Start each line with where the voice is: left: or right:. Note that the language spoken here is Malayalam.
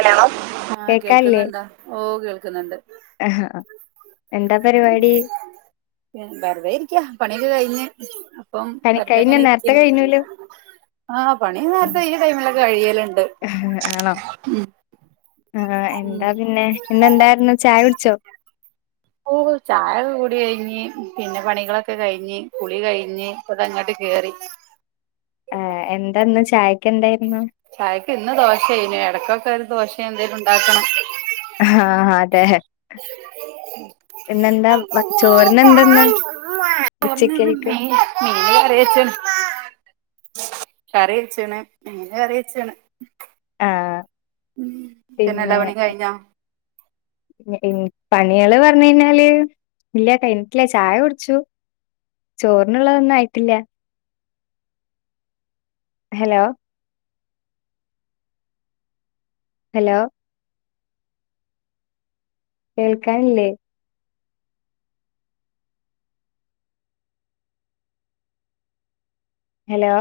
right: ഹലോ ആ
left: കേക്കാല്ലേ
right: കേൾക്കുന്നുണ്ടാ ഓ കേൾ കേക്കുന്നുണ്ട്
left: ആഹ് ആഹ്. എന്താ പരിപാടി
right: വെറുതെയിരിക്കാ പണിയൊക്കെ കഴിഞ്ഞ് [inaudible] അപ്പം
left: കനി
right: വെറുതെ
left: കഴിഞ്ഞ
right: എങ്ങനെ
left: നേരത്തെ
right: ഇരിക്കും
left: കഴിഞ്ഞൂലോ
right: ആഹ പണി നേരത്തെ ഈ ടൈമിലൊക്കെ കഴിയലണ്ട് ഉം
left: ആഹ എന്താ പിന്നെ പിന്നെന്തായിരുന്നു ചായ കുടിച്ചോ
right: ഓ ചായൊക്കെ കുടി കഴിഞ്ഞ് പിന്നെ പണികളൊക്കെ കഴിഞ്ഞ് കുളി കഴിഞ്ഞ് അതങ്ങോട്ട് കേറി
left: ആ എന്താന്ന് ചായക്ക് എന്തായിരുന്നു
right: ചായക്ക് ഇന്ന് ദോശയായിന്നു ഇടയ്ക്കൊക്കെ ഒരു ദോശയൊ എന്തേലും ഉണ്ടാക്കണം
left: ആ അതെ പിന്നെന്താ മ ചോറിന എന്തെന്ന്
right: ചോറിന് ഇന്ന്
left: ഉച്ചക്കായിക്ക്
right: മീൻ മീന് കറി വെച്ച്ണ് കറി വെച്ചണ് എങ്ങനെ കറി വെച്ചണ്
left: ആഹ്
right: പിന്നെ എല്ലാ പണി യും കഴിഞ്ഞോ
left: പണികള് പറഞ്ഞ കഴിഞ്ഞാല് ഇല്ല കഴിഞ്ഞിട്ടില്ല ചായ കുടിച്ചു ചോറിനുള്ളതൊന്നും ആയിട്ടില്ല ഹലോ ഹലോ കേൾക്കാനല്ലേ ഹലോ